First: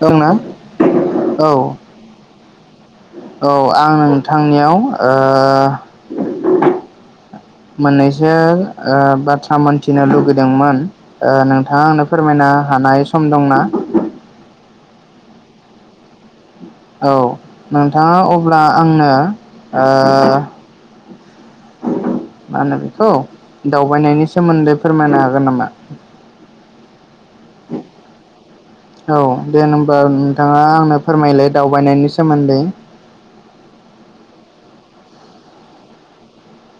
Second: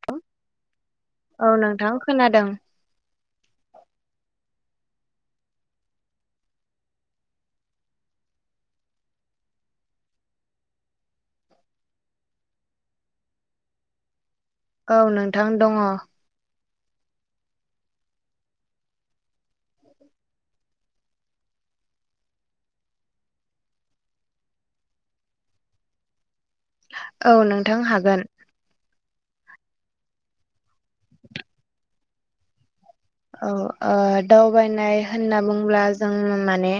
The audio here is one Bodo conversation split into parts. दं ना औ नोंथां खोनादों औ आं नोंथांनियाव [inaudible] मोननैसो ओ बाथ्रा मोनथिनो लुगैदोंमोन ओ नोंथाङा आंनो फोरमायनो हानाय सम दंना औ नोंथां दङ औ नोंथाङा अब्ला आंनो मा होनो बेखौ दावबायनायनि सोमोन्दै फोरमायनो हागोन नामा औ नोंथां हागोन औ दे होनबा नोंथाङा आंनो फोरमायलाय दावबायनायनि सोमोन्दै औ ओ दावबायनाय होनना बुंब्ला जों माने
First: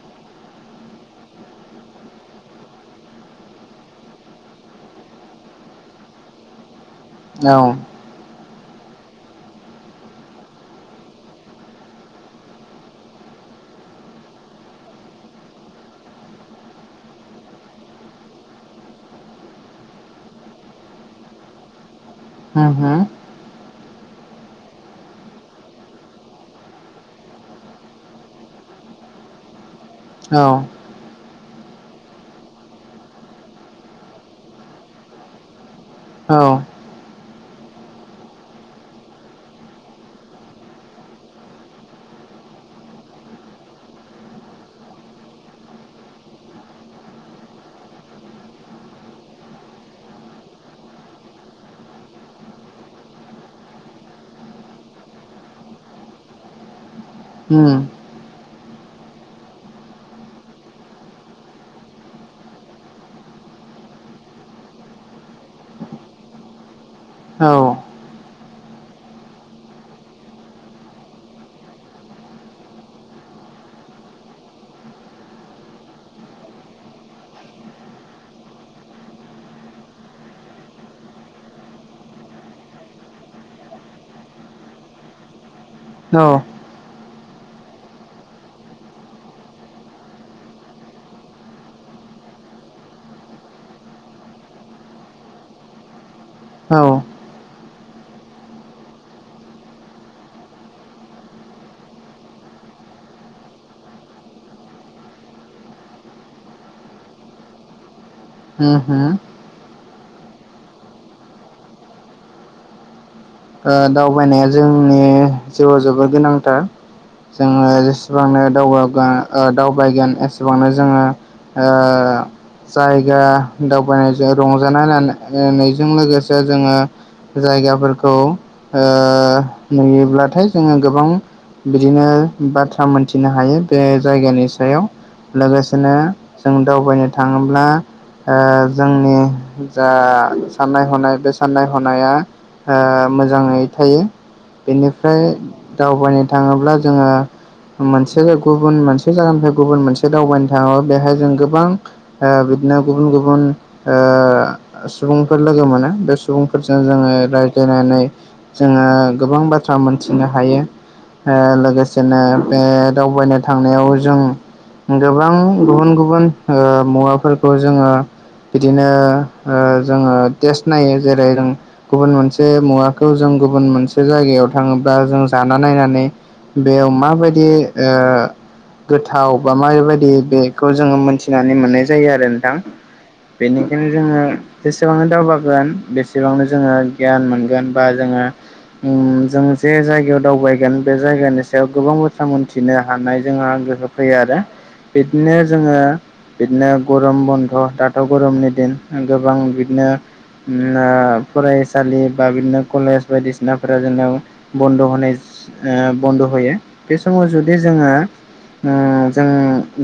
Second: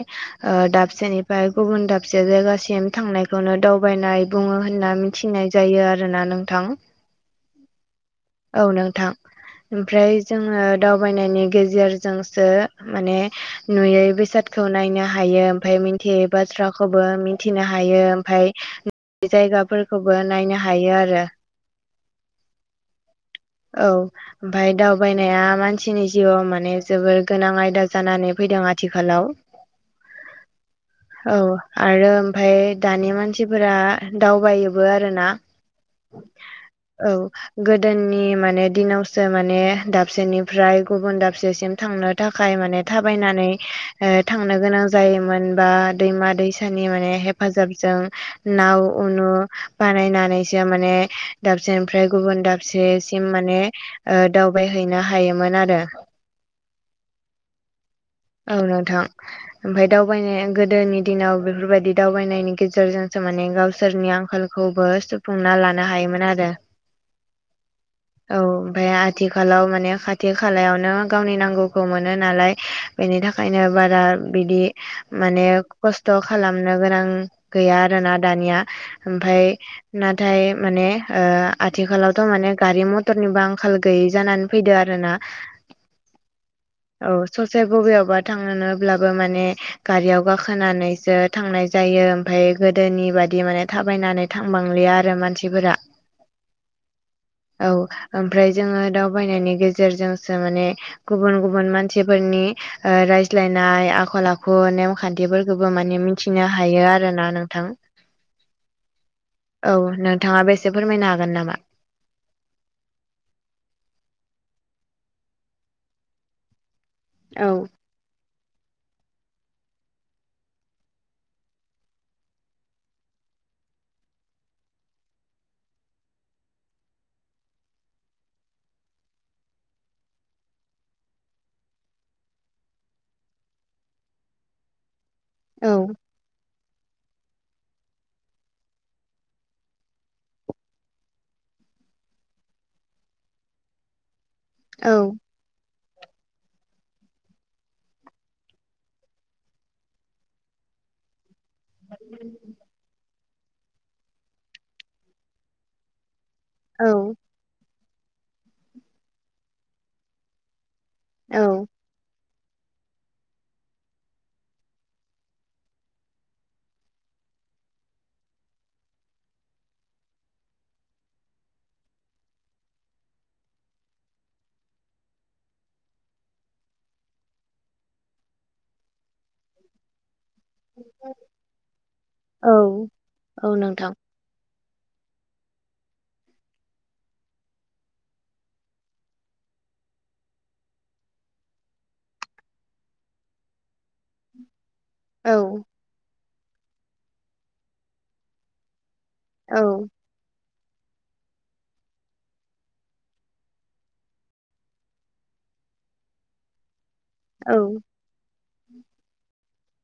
दाबसेनि फ्राय गुबुन दाबसे जायगासिम थांनायखौनो दावबायनाय बुङो होनना मिथिनाय जायो आरोना नोंथां औ औ नोंथां ओमफ्राय जोङो दावबायनायनि गेजेरजोंसो माने नुयै बेसादखौ नायनो हायो ओमफाय मिथियै बाथ्राखौबो मिथिनो हायो ओमफाय जायगाफोरखौबो नायनो हायो आरो। होम-होम। औ। ओमफाय दावबायनाया मानसिनि जिउआव माने जोबोर गोनां आयदा जानानै फैदों आथिखालाव। औ। औ आरो ओमफाय दानि मानसिफोरा दावबायोबो आरो ना। [inaudible] औ औ गोदोनि माने दिनावसो माने दाबसेनिफ्राय गुबुन दाबसेसिम थांनो थाखाय माने थाबायनानै ओ थांनो गोनां जायोमोन बा दैमा दैसानि माने हेफाजाबजों नाव उनु बानायनानैसो माने दाबसेनिफ्राय गुबुन दाबसे सिम माने ओ दावबायहैनो हायोमोन आरो ओम। औ नोंथां। ओमफाय दावबायनाया गोदोनि दिनाव बेफोरबायदि दावबायनायनि गेजेरजोंसो माने गावसोरनि आंखाल। खौबो सुफुंना लानो हायोमोन आरो। औ। औ ओमफाय आथिखालाव माने खाथि खालायावनो गावनि नांगौखौ मोनो नालाय। बेनि थाखायनो बारा बिदि माने कस्त'' खालामनो गोनां। गैया आरोना दानिया ओमफाय। नाथाय माने ओ आथिखालावथ' माने गारि-मतरनिबो आंखाल गैयि जानानै। फैदो आरोना। औ। औ ससे। बबेयावबा थांनोब्लाबो माने गारियाव गाखोनानैसो थांनाय। जायो ओमफाय गोदोनि बादि माने थाबायनानै थांबांलिया आरो मानसिफोरा। औ। औ ओमफ्राय जोङो दावबायनायनि गेजेरजोंसो माने। गुबुन- गुबुन मानसिफोरनि। ओ रायज्लायनाय आखल-आखु, नेमखान्थिफोरखौबो माने मिथिनो हायो आरोना नोंथां। [inaudible] हो- होम। औ नोंथाङाबो एसे फोरमायनो हागोन नामा? ओ दावबायनाया जोंनि जिउआव जोबोद गोनांथार औ जोङो। एसेबांनो दावगोन दावबायगोन एसेबांनो जोङो ओ। जायगा दावबायनायजों रंजानाय लानायानायजों लोगोसे जोङो। जायगाफोरखौ ओ नुयोब्लाथाय जोङो गोबां। बिदिनो बाथ्रा मोनथिनो हायो बे जायगानि सायाव। औ लोगोसेनो जों दावबायनो थाङोब्ला। ओ जोंनि जा साननाय-हनाय बे साननाय- हनाया। ओ मोजाङै थायो औ बेनिफ्राय दावबायनो थाङोब्ला जोङो। मोनसे गुबुन मोनसे जायगानिफ्राय गुबुन मोनसे दावबायनो थाङोबा बेहाय जों गो। गोबां ओ बिदिनो गुबुन-गुबुन ओ सुबुंफोर लोगो मोनो। सुबुंफोरजों जोङो औ रायज्लायनानै जोङो गोबां बाथ्रा मोनथिनो हायो। ओ औ लोगोसेनो बे दावबायनो थांनायाव जों। गोबां गुबुन गुबुन मुवाफोरखौ जोङो बिदिनो जोङो टेस्ट नायो जेरै जों गुबुन मोनसे बे मुवाखौ जों गुबुन मोनसे जायगायाव थाङोब्ला जों जाना नायनानै बेयाव माबायदि ओ गोथाव बा माबाबायदि बे खौ जोङो मोनथिनानै मोननाय जायो आरो औ नोंथां। औ बेनिखायनो नोंथां जोङो जेसेबांनो दावगागोन बेसेबांनो जोङो गियान मोनगोन बा जोङो उम जों जे जायगायाव दावबायगोन बे जायगानि सायाव गोबां बाथ्रा मोनथिनो हानाय जोंहा गोहो फैयो आरो औ बिदिनो जोङो बिदिनो गरम बन्द' दाथ' गरमनि दिन, गोबां औ बिदिनो ओ फरायसा सालि बा बिदिनो कलेज बायदिसिनाफोरा जोंनाव बन्द' होनाय। ओ बन्द' होयो बे समाव जुदि औ जोङो। ओ जों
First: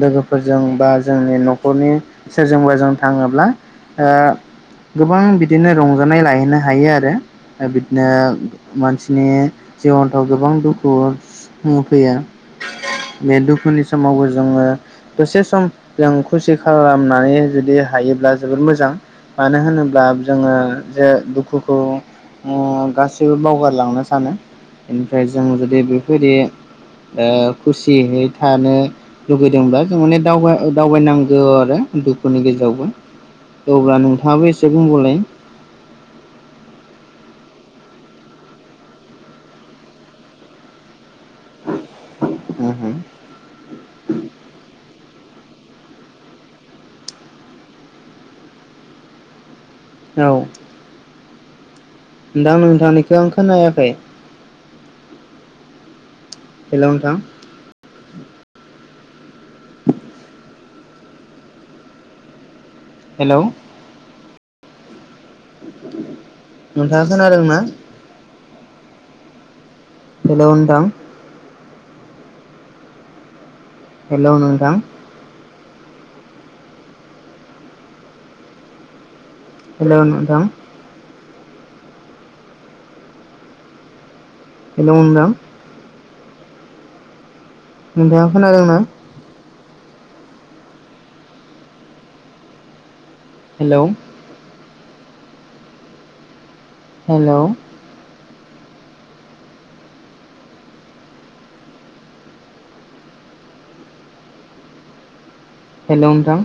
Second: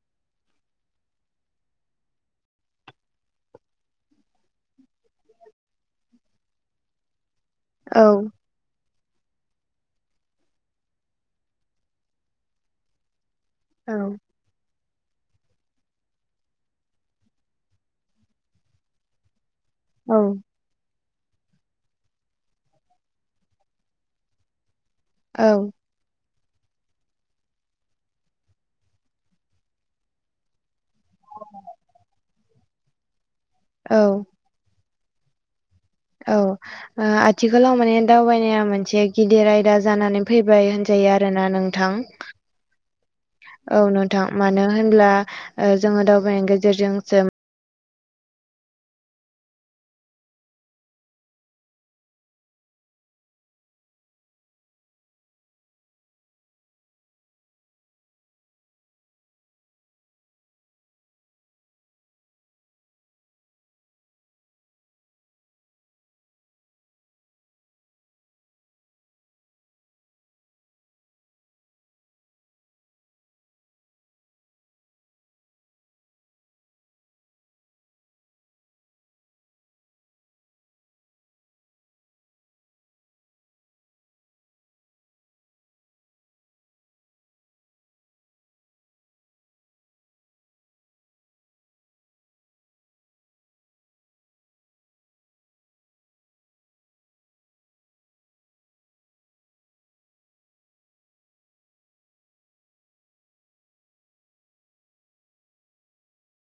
लोगोफोरजों बा जोंनि न'खरनि सोरजोंबाजों थाङोब्ला। ओ गोबां बिदिनो रंजानाय लाहैनो हायो आरो बिदिनो। औ मानसिनि जिबनफ्राव गोबां दुखु-दुखु फैयो। बे दुखुनि औ समावबो जों। जोङो दसे सम जों खुसि खालामनानै जुदि हायोब्ला जोबोर मोजां। मानो होनो। ब्ला औ जोङो जे दुखुखौ गासैबो बावगारलांनो सानो। बेनिफ्राय जों औ जुदि बेबायदि ओ खुसियै थानो लुगैदोंब्ला जों माने दाव दावबायनांगौ आरो दुखुनि गेजेरावबो। अब्ला औ नोंथाङाबो एसे बुंबावलाय। औ। ओआथिखालाव माने दावबायनाया मोनसे गिदिर आयदा जानानै फैबाय होनजायो आरोना नोंथां। [inaudible] औ औ नोंथां मानो होनब्ला ओ जों दावबायनायनि गेजेरजों जों औ। दा नोंथांनिखौ आं खोनायाखै। हेलौ नोंथां? [inaudible] हेलौ? नोंथाङा खोनादोंना? हेलौ नोंथां? हेल' नोंथां? हेलौ नोंथां? हेलौ नोंथां? नोंथाङा खोनादोंना? हेलव? हेलव? हेल' नोंथां?